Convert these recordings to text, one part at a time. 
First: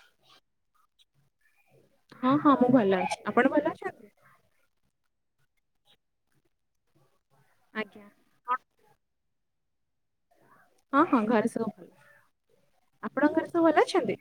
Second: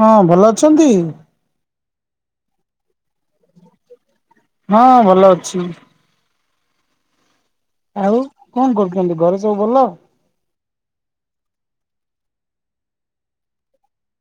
ହଁ ଭଲ ଅଛନ୍ତି? ହଁ ହଁ ମୁଁ ଭଲ ଅଛି ଆପଣ ଭଲ ଅଛନ୍ତି? ହଁ ଭଲ ଅଛି। ଆଜ୍ଞା ଆଉ କଣ କରୁଛନ୍ତି ଘରେ ସବୁ ଭଲ? ହଁ ହଁ ଘରେ ସବୁ ଭଲ, ଆପଣଙ୍କ ଘରେ ସବୁ ଭଲ ଅଛନ୍ତି?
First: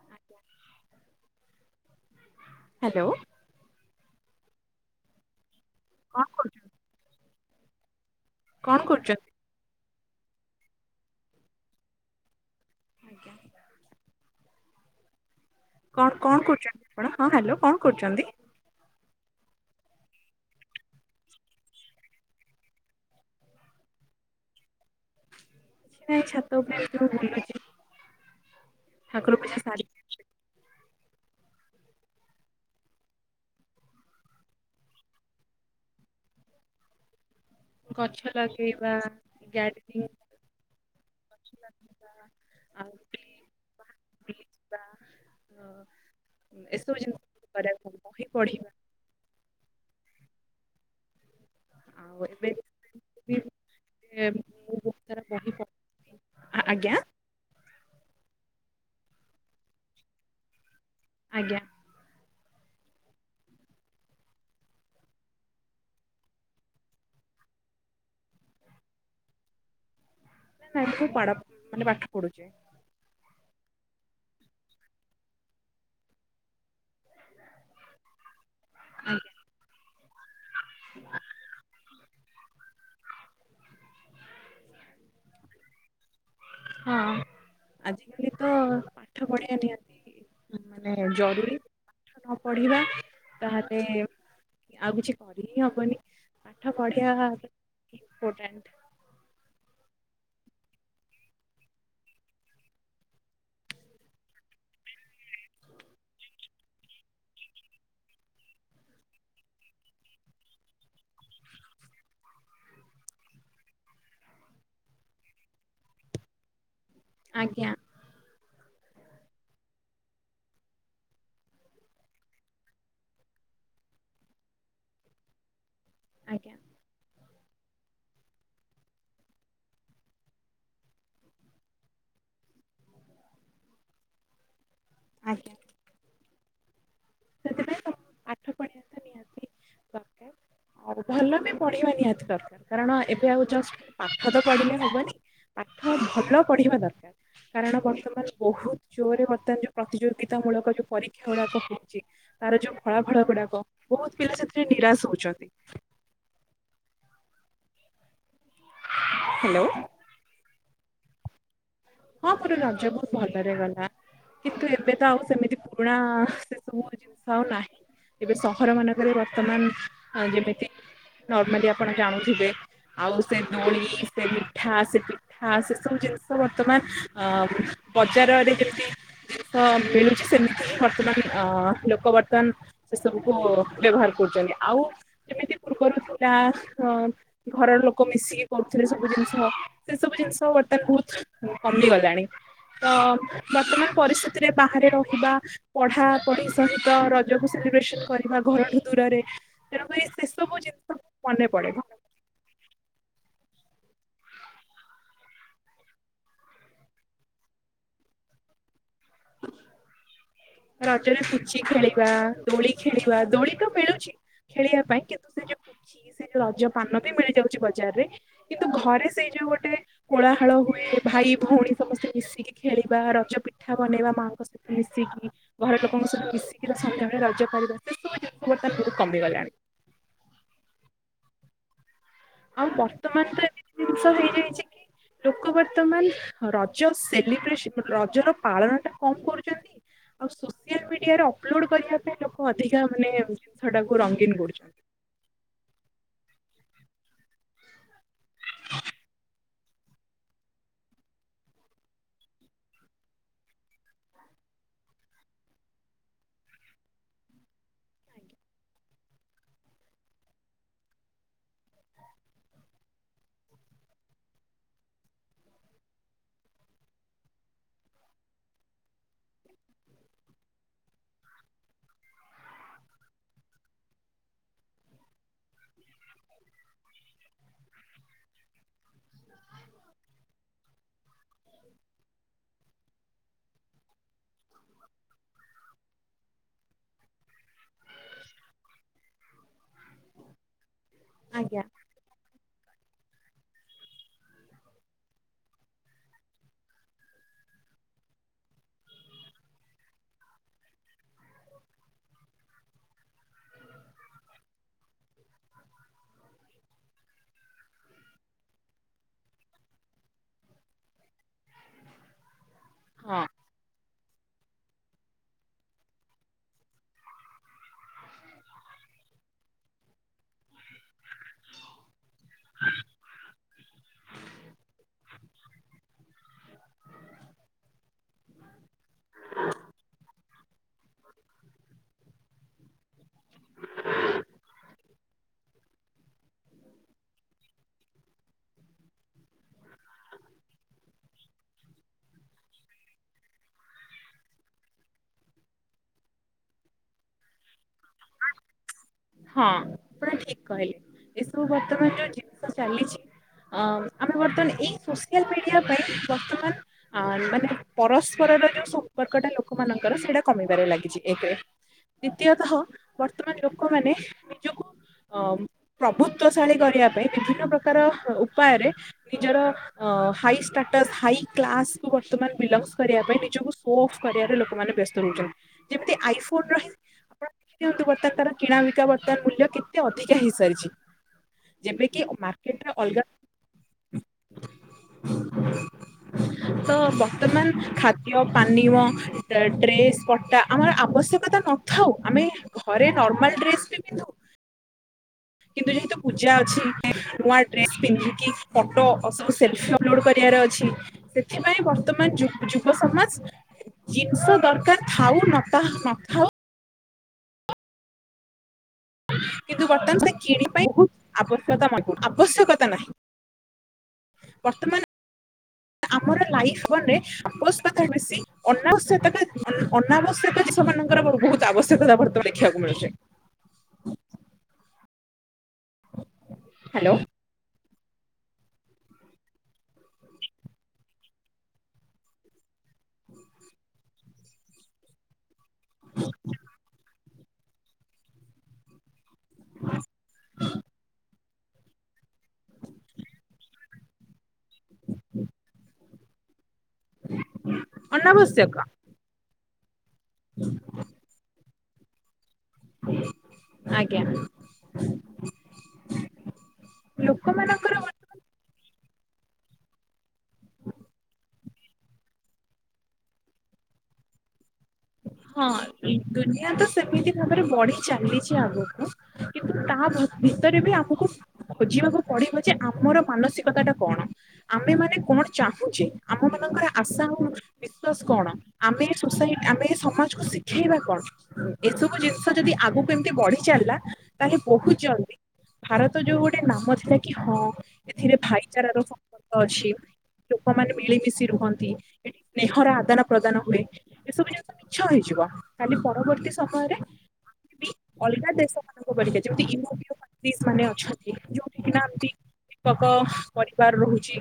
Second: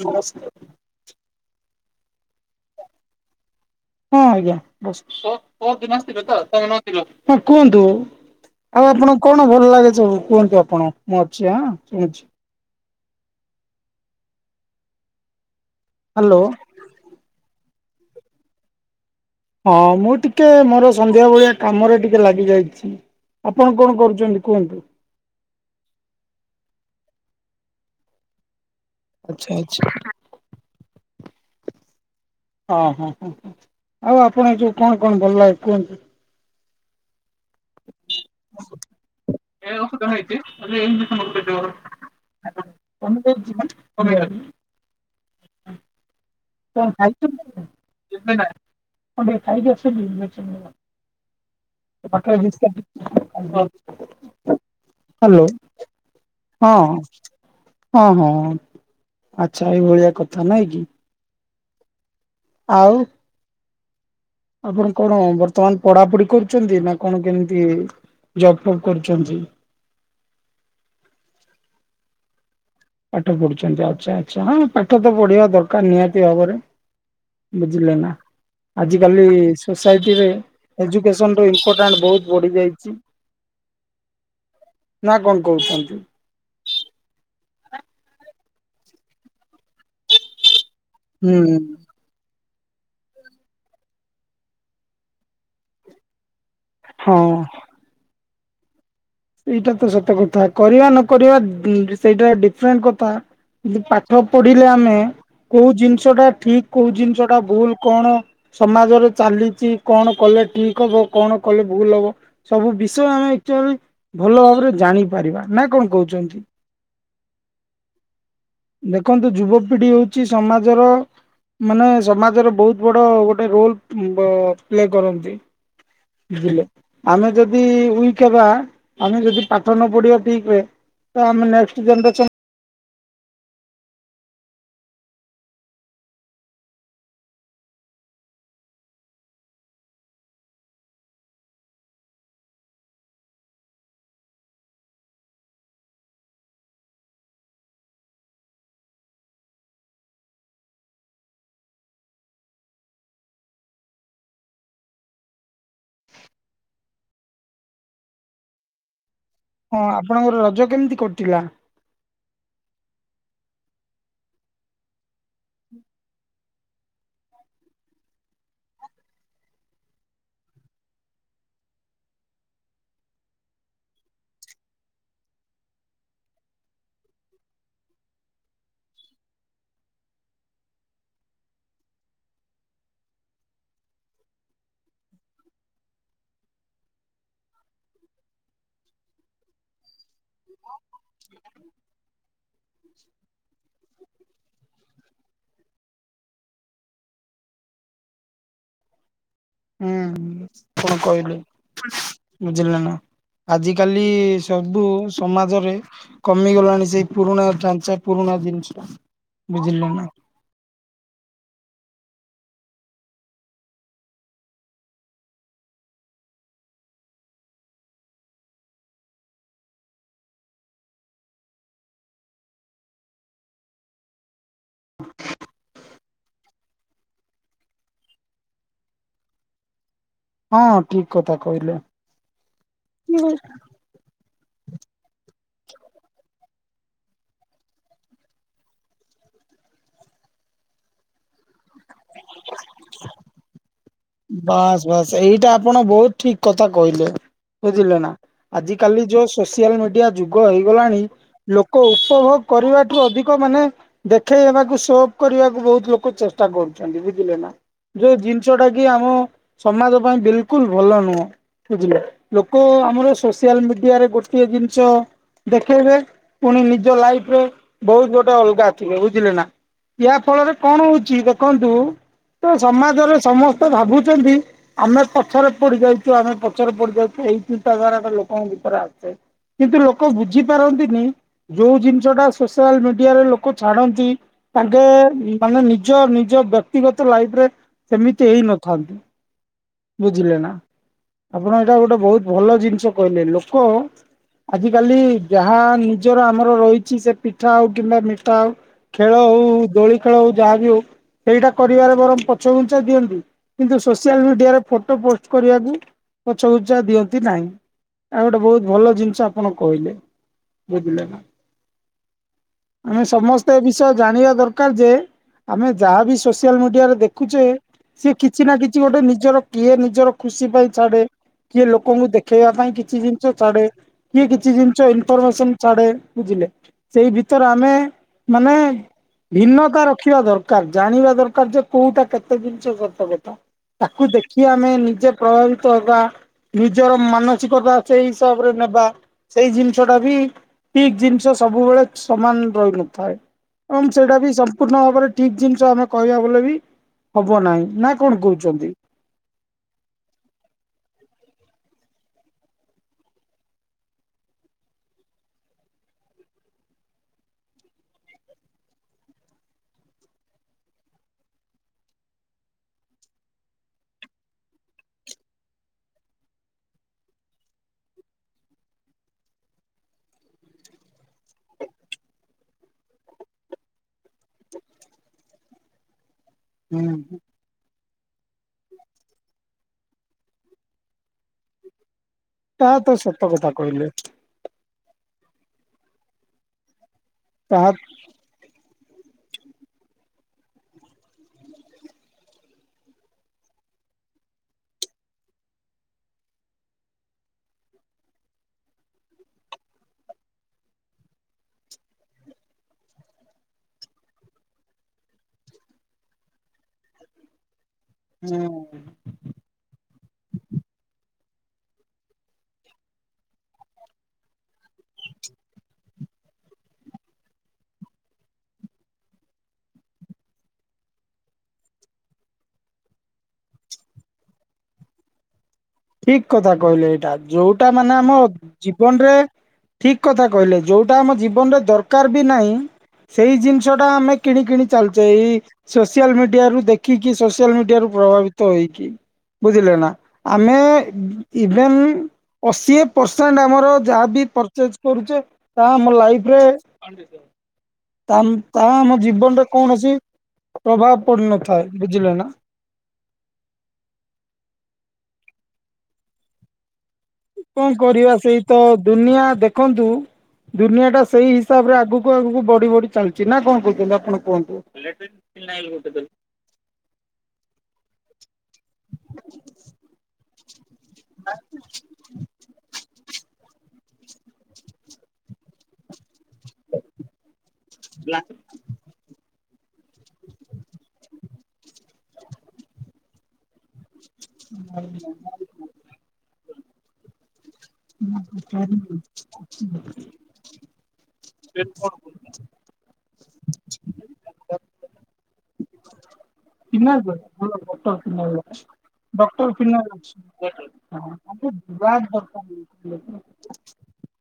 ନମସ୍କାର। ହାଲୋ। ହଁ ଆଜ୍ଞା [unintelligible] କଣ କରୁଛନ୍ତି ହଁ କୁହନ୍ତୁ? କଣ ଆଉ ଆପଣଙ୍କୁ କରୁଛନ୍ତି କଣ ଭଲ ଲାଗେ? ସବୁ କୁହନ୍ତୁ ଆପଣ ମୁଁ ଅଛି ହଁ ଶୁଣୁଛି। ଆଜ୍ଞା। କଣ ହାଲୋ। କଣ କରୁଛନ୍ତି ଆପଣ ହଁ ହ୍ୟାଲୋ କଣ କରୁଛନ୍ତି? ହଁ ମୁଁ ଟିକେ ମୋର ସନ୍ଧ୍ୟା ଭଳିଆ କାମରେ ଟିକେ ଲାଗି ଯାଇଛି। ଆପଣ କଣ କରୁଛନ୍ତି କୁହନ୍ତୁ? ସେ ନାଇ ଛାତ ଉପରେ ବୁଲୁଛି। ଠାକୁର ପୂଜା ଆଚ୍ଛା ଆଚ୍ଛା। ସାରିକି ଆସିଲି। ହଁ -ହଁ- ହଁ -ହଁ -ଆଉ ଆପଣ ଏ ଯଉ କଣ କଣ ଭଲ ଲାଗେ କୁହନ୍ତୁ? ଗଛ ଲଗେଇବା ଗାର୍ଡେନିଂ [unintelligible] ଗଛ ଲଗେଇବା ଆଉ ଗୋଟେ ବୁଲିଯିବା [unintelligible] ଏସବୁ ଜିନିଷ ଖାଇଛନ୍ତି? କରିବାକୁ ବହି ପଢିବାକୁ କଣ ଟିକେ ଖାଇକି ଅଛନ୍ତି ନାଁ କଣ? ଆଉ ହ୍ୟାଲୋ। ଏବେ ବି ମୁଁ ବହୁତ ସାରା ବହି ପଢୁଛି ଆଜ୍ଞା ହଁ ହଁ ହଁ ଆଛା ଏଇଭଳିଆ କଥା ନାଇଁ କି? ଆଜ୍ଞା। ଆଉ ଆପଣ କଣ ବର୍ତ୍ତମାନ ପଢାପଢି କରୁଛନ୍ତି? ନା କଣ କେମିତି। ଜବ ଫୋବ କରୁଛନ୍ତି? ନାଁ ନାଁ ମୁଁ ପାଡ଼ ମାନେ ପାଠ ପଡୁଛି। ପାଠ ପଢୁଛନ୍ତି ଆଚ୍ଛା ଆଚ୍ଛା ହଁ ପାଠ ତ ପଢିବା ଦରକାର ନିହାତି ଭାବରେ। ବୁଝିଲ ନାଁ। ଆଜି କାଲି ଆଜ୍ଞା। ସୋସାଇଟି ରେ ଏଜୁକସନ ର ଇପୋର୍ଟାଣ୍ଟ ବହୁ ବଢି ଯାଇଛି ନାଁ କଣ କହୁଛନ୍ତି? ହଁ ଆଜିକାଲି ତ ପାଠ ପଢିବା ନିହାତି। ମାନେ ହୁଁ ଜରୁରୀ ପାଠ ନ ପଢିବା ତାହଲେେ ଆଉ କିଛି କରି ହିଁ ହବନି। ପାଠ ପଢିବା ସେଇଟା ତ ସତ କଥା କରିବା ନକକରିବା ସେଇଟା ଡିଫରେଣ୍ଟ କଥା। ଯି ପାଠ ପଢିଲେ ଆମେ କୋଉ ଜିନିଷ ଟା ଠିକ କୋଉ ଜିନିଷ ଟା ଭୁଲ କଣ ସମାଜରେ ଚାଲିଛି କଣ କଲେ ଠିକ ହବ କଣ କଲେ ଭୁଲ ହବ ସବୁ ବିଷୟ ଆମେ [inaudible] ଭଲ ଭାବରେ ଜାଣି ପାରିବା ନାଁ କଣ କହୁଛନ୍ତି? ଆଜ୍ଞା। ଦେଖନ୍ତୁ ଯୁବପିଢି ହଉଛି ସମାଜର ମାନେ ସମାଜରେ ବହୁତ ବଡ ଗୋଟେ ରୋଲ ପ୍ଲେ କରନ୍ତି। ଆଜ୍ଞା ବୁଝିଲେ ଆମେ ଯଦି ଉ ଶଖବା ଆମେ ଯଦି ପାଠ ନ ପଢିବା ଠିକେ ତ ଆମେ ନେଷ୍ଟ ଜେନେସନ୍ ଆଜ୍ଞା। ସେଥିପାଇଁ ତମପାଠ ପଡିଆ ତ ନିହାତି। ଦରକାର। ଆଉ ଭଲ ବି ପଢିବା ନିହାତି ଦରକାର କାରଣ ଏବେ ଆଉ ଜଷ୍ଟ ପାଖ ତ ପଢିଲେ ହବନି। ପାଠ ଭଲ ପଢିବା ଦରକାର କାରଣ ବର୍ତ୍ତମାନ ବହୁତ ଜୋରରେ ବର୍ତ୍ତମାନ ଯୋଉ ପ୍ରତିଯୋଗିତା ମୂଳକ ଯୋଉଁ ପରୀକ୍ଷା ଗୁଡାକ ହଉଛି ତାର ଯୋଉଁ ଫଳାଫଳ ଗୁଡାକ ବହୁତ ପିଲା ସେଥିରେ ନିରାଶ ହଉଛନ୍ତି। ହ୍ୟାଲୋ। ହଁ ଆପଣଙ୍କର ରଜ କେମିତି କଟିଲା? ହଁ ମୋର ରଜ ବହୁତ ଭଲରେ ଗଲା କିନ୍ତୁ ଏବେ ତ ଆଉ ସେମିତି ପୁରୁଣା ସବୁ ଜିନିଷ ଆଉ ନାହିଁ ଏବେ ସହର ମାନଙ୍କରେ ବର୍ତ୍ତମାନ ଯେମିତି ନର୍ମାଲି ଆପଣ ଜାଣୁଥିବେ। ଆଉ ସେ ଦୋଳି ସେ ମିଠା ସେ ପିଠା ସେ ସବୁ ଜିନିଷ ବର୍ତ୍ତମାନ ଅ ବଜାରରେ ଯେମତି ତ ମିଳୁଛି ସେମିତି ବର୍ତ୍ତମାନ ଅ ଲୋକ ବର୍ତ୍ତମାନ ସେ ସବୁକୁ ବ୍ୟବହାର କରୁ ଆଉ ଯେମତି ପୃର୍ବରୁ ଥିଲା ଘରର ଲୋକ ମିଶିକି କରୁଥିଲେ ସବୁ ଜି ସେ ସବୁ ଜିନିଷ ବର୍ତ୍ତମାନ କମି ଗଲାଣି ତ ବର୍ତ୍ତମାନ ପରିସ୍ଥିତିରେ ବାହାରେ ରହିବା ପଢା ପଢି ସହିତ ରଜକୁ ସେଲିବ୍ରେସନ କରିବା ଘରଠୁ ଦୂରରେ ହୁଁ ତେଣୁକରି ସେ ସବୁ କଣ ଜିନିଷ କହିଲି ମନେ ପଡେ। ବୁଝିଲ ନା? ଆଜିକାଲି ସବୁ ସମାଜରେ କମିଗଲାଣି, ସେଇ ପୁରୁଣା ଢାଞ୍ଚା ପୁରୁଣା [unintelligible] ବୁଝିଲେ ନା ରାଜରେ ପୁଚି ଖେଳି ବା ଦୋଳି ଖେଳିବା ଦୋଳି ତ ମିଳୁଛି। ଖେଳିବା ପାଇଁ, କିନ୍ତୁ ସେ ଯୋଉ ପୂଚି ସେ ଯଉ ରଜ ପାନ ବି ମିଳି ଯାଉଛି ବଜାରରେ, କିନ୍ତୁ ଘରେ ସେଇ ଯୋଉ ଗୋଟେ କୋଳାହଳ ହୁଏ, ଭାଇ ଭଉଣୀ ସମସ୍ତେ ମିଶିକି ଖେଳିବା, ରଜ ପିଠା ବନେଇବା ମାଆଙ୍କ ସହିତ ମିଶିକି, ଘର ଲୋକଙ୍କ ସହିତ ମିଶିକି। ସନ୍ଧ୍ୟାବେଳେ ରଜ କରିବା, ସେଶବୁ ଜିନିଷ ବର୍ତ୍ତମାନ ବହୁତ କମିଗଲାଣି। ହଁ ଠିକ କଥା କହିଲେ। ଆଉ ବର୍ତ୍ତମାନ ତ ଏମିତି ଜିନିଷ ହେଇଯାଇଛି କି ଲୋକ ବର୍ତ୍ତମାନ ରଜ ସେଲିବ୍ରେସନ ରଜର ପାଳନ ଟା କମ କରୁଛନ୍ତି, ଆଉ ସୋସିଆଲ ମିଡିଆରେ ଅ ଅପଲୋଡ୍ କରିବା ପାଇଁ ଲୋକ ଅଧିକା ମାନେ ଜିନିଷଟାକୁ ରଙ୍ଗୀନ କରୁଛନ୍ତି। ବାସ୍ ବାସ୍ ଏଇଟା ଆପଣ ବହୁତ ଠିକ କଥା କହିଲେ। ବୁଝିଲେ ନା, ଆଜି କାଲି ଯୋଉ ସୋସିଆଲ ମିଡିଆ ଯୁଗ ହେଇଗଲାଣି ଲୋକ ଉପଭୋଗ କରିବାଠୁ ଅଧିକ ମାନେ ଦେଖେଇବାକୁ ସୋ ଅଫ୍ କରିବାକୁ ବହୁତ ଲୋକ ଚେଷ୍ଟା କରୁଛନ୍ତି ବୁଝିଲେ ନା? ଯୋଉ ଜିନିଷଟା କି ଆମ ସମାଜ ପାଇଁ ବିଲକୁଲ ଭଲ ନୁହଁ। ବୁଝିଲ, ଲୋକ ଆମର ସୋସିଆଲ ମିଡିଆରେ ଗୋଟିଏ ଜିନିଷ ଦେଖେଇବେ ପୁଣି ନିଜ ଲାଇଫ ରେ ବହୁତ ଗୋଟେ ଅଲଗା ଥିବେ, ବୁଝିଲେ ନା? ୟା ଫଳରେ କଣ ହଉଛି ଦେଖନ୍ତୁ, ତ ସମାଜରେ ସମସ୍ତ ତ ଭାବୁଛନ୍ତି ଆମେ ପଛରେ ପଡି ଯାଇଛୁ ଆମେ ପଛରେ ପଡି ଯାଉଛୁ ଏଇ ଚିନ୍ତାଧାରା ଗା ଲୋକଙ୍କ ଉପରା ଆସ କିନ୍ତୁ ଲୋକ ବୁଝିପାରନ୍ତିନି, ଯୋଉ ଜିନିଷ ଟା ସୋସିଆଲ ମିଡିଆରେ ଲୋକ ଛାଡନ୍ତି ତାଙ୍କେ ମାନେ ନିଜ ନିଜ ବ୍ୟକ୍ତିଗତ ଲାଇଫ ରେ ସେମିତି ବୁଝିଲେ ନା, ଆପଣ ଆଜ୍ଞା। ଏଇଟା ଗୋଟେ ବହୁତ ଭଲ ଜି କହଲେ, ଲୋକ ଆଜି କାଲି ଯାହା ନିଜର ଆମର ରହିଛି ସେ ପିଠା ହଉ କିମ୍ବା ମିଠା ହଉ ଖେଳ ହଉ ଦୋଳି ଖେଳ ହଉ ଯାହା ବି ହଉ। ସେଇଟା କରିବାରେ ବରଂ ପଛଘୁଞ୍ଚା ଦିଅନ୍ତି, କିନ୍ତୁ ସୋସିଆଲ ମିଡିଆରେ ଫଟୋ ପୋଷ୍ଟ କରିବାକୁ ପଛଘୁଞ୍ଚା ଦିଅନ୍ତି ନାହିଁ। ଆ ଗୋଟେ ବହୁତ ଭଲ ଜିନିଷ ଆପଣ କହିଲେ, ବୁଝିଲେ ନା? [inaudible] ଆମେ ସମସ୍ତେ ଏ ବିଷୟ ଜାଣିବା ଦରକାର ଯେ ଆମେ ଯାହାବି ସୋସିଆଲ ମିଡିଆରେ ଦେଖୁଛେ ସି କିଛି ନା କିଛି ଗୋଟେ ନିଜର କିଏ ନିଜର ଖୁସି ପାଇଁ ଛାଡେ କିଏ ଲୋକଙ୍କୁ ଦେଖେଇବା ପାଇଁ କିଛି ଜିନିଷ ଛାଡେ କିଏ କିଛି ଜିନିଷ ଇନଫରମେସନ ଛାଡେ ବୁଝିଲେ। ସେଇ ଭିତରେ ଆମେ ମାନେ ଭିନ୍ନତା ରଖିବା ଦରକାର ଜାଣିବା ଦରକାର ଯେ କୋଉଟା କେତେ ଜିନିଷ ସତକଥା। ତାକୁ ଦେଖି ଆମେ ନିଜେ ପ୍ରଭାବିତ ହବା ନିଜର ମାନସିକତା ସେଇ ହିସାବରେ ନେବା ସେଇ ଜିନିଷ ଟା ବି ପିକ ଜିନିଷ ସବୁବେଳେ ସମାନ ରହିନଥାଏ। ଏବଂ ସେଇଟା ବି ସମ୍ପୂର୍ଣ୍ଣ ଭାବରେ ଠିକ ଜିନିଷ ଆମେ କହିବା ବଲେ ବି ହବ ନାହିଁ। ନା କଣ କହୁଛନ୍ତି। ହଁ ଆପଣ ଠିକ କହିଲେ ଏସବୁ ବର୍ତ୍ତମାନ ଯୋଉ ଜିନିଷ ଚାଲିଛି ଅ ଆମେ ବର୍ତ୍ତମାନ ଏଇ ସୋସିଆଲ ମିଡିଆ ପାଇଁ ବର୍ତ୍ତମାନ ଅ ମାନେ ପରସ୍ପର ଯୋଉ ସମ୍ପର୍କଟା ଲୋକମାନଙ୍କର ସେଇଟା କମିବାରେ ଲାଗିଛି ଏକରେ ଦ୍ଵିତୀୟତଃ ବର୍ତ୍ତମାନ ଲୋକମାନେ ନିଜକୁ ଅ ପ୍ରଭୁତଵଶାଳୀ କରିବା ପାଇଁ ବିଭିନ୍ନ ପ୍ରକାର ଉପାୟରେ ନିଜର ହାଇ ଷ୍ଟାଟସ୍ ହାଇ କ୍ଲାସକୁ ବର୍ତ୍ତମାନ ବିଲଙ୍ଗ କରିବା ପାଇଁ ନିଜକୁ ସୋ ଅଫ୍ କରିବାରେ ଲୋକମାନେ ଯେମିତି ଆଇ ହୁଁ। ବତ୍ତ ତର କିଣା ବିକା ବର୍ତ୍ତମାନ ମୂଲ୍ୟ କେତେ ଅଧିକା ହେଇସାରିଛି ଯେମ କିି ତା ତ ସତ କଥା କହିଲେ। [inaudible] ତ ବର୍ତ୍ତମାନ ତାହା ଖାଦ୍ୟ ପାନୀୟ ଡ୍ରେସ୍ ପଟା ଆମର ଆବଶ୍ୟକତା ନଥାଉ ଆମେ ଘରେ ନର୍ମାଲ ଡ୍ରେସ ବି ବିିନ୍ଧୁ କିନ୍ତୁ ଯେହେତୁ ପୂଜା ଅଛି ନୂଆ ଡ୍ରେସ ପିନ୍ଧିକି ଫଟୋ ସବୁ ସେଲଫି ଅପଲୋଡ କରିବା ଅଛି ସେଥିପାଇଁ ବର୍ତ୍ତମାନ ଯୁବ ସମାଜ ଜିନିଷ ଦରକାର ଥାଉ ନ ନଥାଉ ହୁଁ। କିନ୍ତୁ ବର୍ତ୍ତମାନ ସେ କିଣିିବା ପାଇଁ ବହୁ ଆବଶ୍ୟକତା ମ ଆବଶ୍ୟକତା ନାହିଁ। ବର୍ତ୍ତମାନ ଆମର ଲାଇଫରେ କଥା ବେଶ ଅନାବ୍ୟ ଅନାବଶ୍ୟକ ମାନଙ୍କର ବହୁତ ଆବଶ୍ୟକତା ବର୍ତମାନ ଦେଖିବାକୁ ମିଳୁଛି। ଠିକ କଥା କହିଲେ ହ୍ୟାଲୋ ଏଇଟା ଯୋଉଟା ମାନେ ଆମ ଜୀବନରେ ଠିକ କଥା କହିଲେ ଯୋଉଟା ଆମ ଜୀବନରେ ଦରକାର ବି ନାହିଁ ସେଇ ଜିନିଷ ଟା ଆମେ କିଣ କିଣି ଚାଲଛେ ଏଇ ସୋସିଆଲ ମିଡିଆରୁୁ ଦେଖିକି ସୋସିଆଲ ମିଡିଆରୁ ପ୍ରଭାବିତ ହେଇକି ବୁଝିଲେ ନା। ଆମେ ଇଭେଣ୍ଟ ଅଶି ପରସେଣ୍ଟ ଆମର ଯାହାବ ପଚେଜ କରୁଛେ ତାହା ଆମ ଲାଇଫରେ ଅନାବଶ୍ୟକ ତାହା ଆମ ଜୀବନରେ କୌଣସି ପ୍ରଭାବ ପଡିନଥିଲା। ହ ବୁଝିଲ ନା? ଆଜ୍ଞା। କଣ ଲୋକମାନଙ୍କର କରିବା ସେଇ ତ ଦୁନିଆ ଦେଖନ୍ତୁ ଦୁନିଆ ଟା ସେଇ ହିସାବ ରେ ଆଗକୁ ଆଗକୁ ବଢି ବଢି ଚାଲିଛି ନା କଣ କହୁଛନ୍ତି ଆପଣ କୁହନ୍ତୁ। ହଁ ଦୁନିଆ ତ ସେମିତି ଭାବରେ ବଢି ଚାଲିଛି ଆଗକୁ କିନ୍ତୁ ତା ଭ ଭରେ ବି ଆମକୁ ଖୋଜିବାକୁ ପଡିବ ଯେ ଆମର ମାନସିକତା ଟା କଣ ଆମେ ମାନେ କଣ ଚାହୁଁଛେ। ଆମ ମାନଙ୍କର ଆଶା ଆଉ ବିଶ୍ଵାସ କଣ ଆମେ ସୋସାଇ ଆମେ ସମାଜକୁ ଶିଖେଇବା କଣ ଏସବୁ ଜିନିଷ ଯଦି ଆଗକୁ ଏମିତି ବଢି ଚାଲିଲା ତାହେଲେ ବହୁତ ଜଲ୍ଦି ଭାରତ ଯୋଉ ଗୋଟେ ନାମ ଥିଲା କି ହଁ ଏଥିରେ ଭାଇଚାରାର ସମ୍ପର୍କ ଅଛି ଲୋକମାନେ ମିଳିମିଶି ରୁହନ୍ତି ଏଠି ସ୍ନେହର ଆଦାନ ପ୍ରଦାନ ହୁଏ ଏସବୁ ଜିନଷ ମିଛ ହେଇଯିବ। କାଲି ପରବର୍ତ୍ତୀ ସମୟରେ ଫିନାଇଲ ଭଲ ଡକ୍ଟର ଅଲଗା ଫିନାଇଲ ଦେଶ ମାନଙ୍କ ପରଢିକା ଯେମିତି ଡକ୍ଟର ୟୁରୋପୀୟ ଫିନାଇଲ ଅଛି କଣ୍ଟ୍ରିଜ ମାନେ ମାନେ ହଁ ଅଛନ୍ତି ଆମକୁ ଯୋଉଠି କିନା ବ୍ରାଣ୍ଡ ଏମତି ଦରକାର ନାହିଁ। ଦୀପକ ହ୍ୟାଲୋ ପରିବାର ରହୁଛି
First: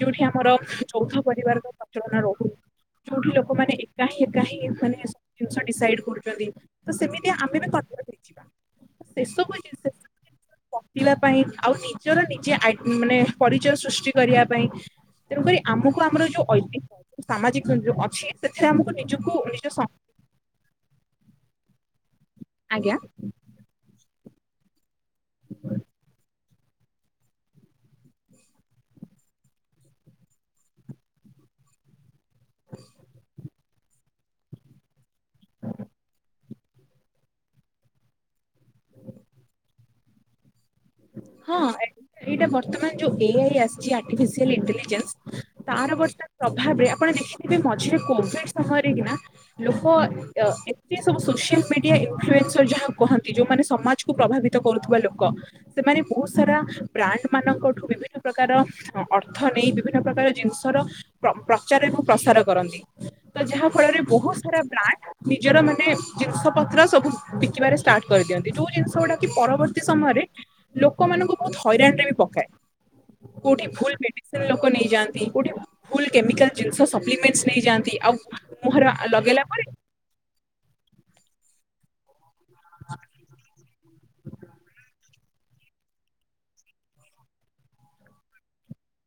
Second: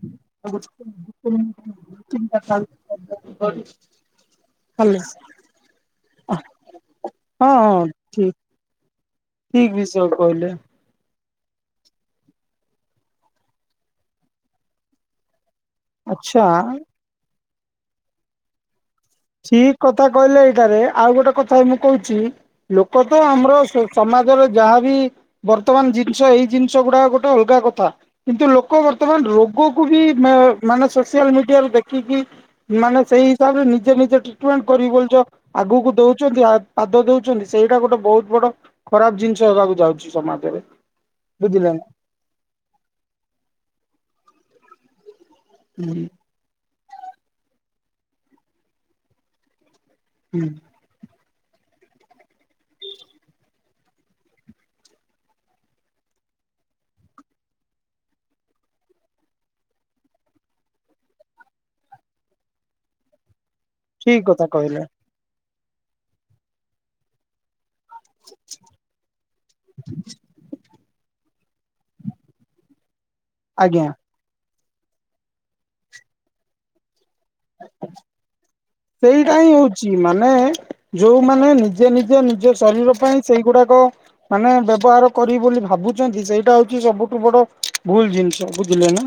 ଯୋଉଠି ଆମର ହଁ ହଁ ଚୌଦ୍ଧ ପରିବାରର ପ୍ରଚଳନ ରହୁନ ଯୋଉଠି ଲୋକମାନେ ଏକା ହିଁ ଏକା ହିଁ ମାନେସବୁ ଜିନିଷ ଡିଶାଇଟ ଚନ୍ତି ତ ସେମିତି ଆମେ ବି କଥା ଠିକ ହେଇଯିବା ତ ସେସବୁ ଠିକ ଜିନିଷରେ ବିଷୟ କହିଲେ [unintelligible] ପକେଇ ପାଇଁ ଆଉ ନିଜର ନିଜେ ଆଇ ମାନେ ପରିଚୟ ସୃଷ୍ଟି କରିବା ପାଇଁ ତେଣୁକରି ଆମକୁ ଆମର ଯୋଉ ଆଚ୍ଛା ଐତିହ୍ୟ ସାମାଜିକ ଯୋଉ ଅଛି ସେଥିରେ ଆମକୁ ନିଜକୁ ନିଜ ଠିକ କଥା କହିଲେ ଏଇଟାରେ ଆଉ ଗୋଟେ କଥା ମୁଁ କହୁଛି ଆଜ୍ଞା ଲୋକ ତ ଆମର ସମାଜରେ ଯାହାବି ବର୍ତ୍ତମାନ ଜିନିଷ ଏଇ ଜି ନିଷ ଗୁଡାକ ଗୋଟେ ଅଲଗା କଥା କିନ୍ତୁ ଲୋକ ବର୍ତ୍ତମାନ ରୋଗକୁ ବି ଏ ମାନେ ସୋସିଲ ମିଡିଆ ଦେଖିକି ମାନେ ସେଇ ହିସାବରେ ନି ଟିଟମେଣ୍ଟ କରିବି ବୋଲି ଯୋଉ ଆ ଆଗକୁ ଦଉଛନ୍ତି ପାଦ ଦଉଛନ୍ତି ସେଇଟା ଗୋଟେ ବହୁତ ବଡ ଖରାପ ଜିନିଷ ହେବାକୁ ଯାଉଛି ସମାଜରେ। ହଁ ବୁଝିଲେ ନା ଏଇଟା ବର୍ତ୍ତମାନ ଯୋଉ ଏଆଇ ଆସିଛି ଆଟିଫିସିଆଲ ଇଣ୍ଟେଲିଜେନ୍ସ ତାର ହୁଁ ବର୍ତ୍ତମାନ ପ୍ରଭାବରେ ଆପଣ ଦେଖିଥିବେ ମଝିରେ କୋଭିଡ ସମୟରେ କିନା ଲୋ ହଁ ହୁଁ ଏତେ ସବୁ ସୋସିଆଲ ମିଡିଆ ଇନଫ୍ଲୁଏନ୍ସର ଯାହା କହନ୍ତି ଯୋଉମାନେ ସମାଜକୁ ପ୍ରଭାବିତ କରୁଥିବା ଲୋକ। ସେମାନେ ବହୁତ ସାରା ବ୍ରାଣ୍ଡ ମାନଙ୍କଠୁ ବିଭିନ୍ନ ପ୍ରକାର ଅର୍ଥ ନେଇ ବିଭିନ୍ନ ପ୍ରକାର ଜି ଶର ପ୍ର ପ୍ରଚାର ଏବଂ ପ୍ରସାର କରନ୍ତି। ତ ଯାହା ଫଳରେ ଠିକ ବହୁତ କଥା ସାରା କହିଲେ ବ୍ରାଣ୍ଡ ନିଜର ମାନେ ଜିନିଷ ପତ୍ର ସବୁ ବିକିବାରେ ଷ୍ଟାର୍ଟ କରିଦିଅନ୍ତି ଯେଉଁ ଜିନିଷ ଗୁଡ଼ା କି ପରବର୍ତ୍ତୀ ସମୟରେ ଲୋକମାନଙ୍କୁ ବହୁତ ହଇରାଣ ରେ ବି ପକାଏ କୋଉଠି ଆଜ୍ଞା। ଭୁଲ ମେଡିସିନ ଲୋକ ନେଇଯାଆନ୍ତି ଗୋଟେ ଭୁଲ କେମିକାଲ ଜିନିଷ ସପ୍ଲିମେନ୍ସ ନେଇଯାଆନ୍ତି ଆଉ ମୁହଁରେ ସେଇଟା ଲଗେଇଲା ହିଁ ପରେ ହଉଛି ମାନେ ଯୋଉମାନେ ନିଜେ ନିଜେ ନିଜ ଶରୀର ପାଇଁ ସେଇଗୁଡାକ ମାନେ ବ୍ୟବହାର କରିବ ବୋଲି ଭାବୁଛନ୍ତି ସେଇଟା ହଉଛି ସବୁଠୁ ବଡ ଭୁଲ ଜିନିଷ ବୁଝିଲେ ନା।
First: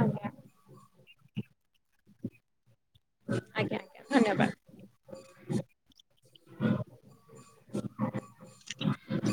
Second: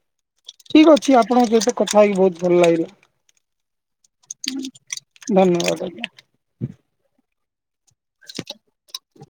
ଆଜ୍ଞା ଅଛି ଆପଣଙ୍କ ସହିତ କଥା ହେଇକି ବହୁତ ଭଲ ଲାଗିଲା। ଆଜ୍ଞା। ଧନ୍ୟବାଦ ଧନ୍ୟବାଦ ଆଜ୍ଞା। [inaudible]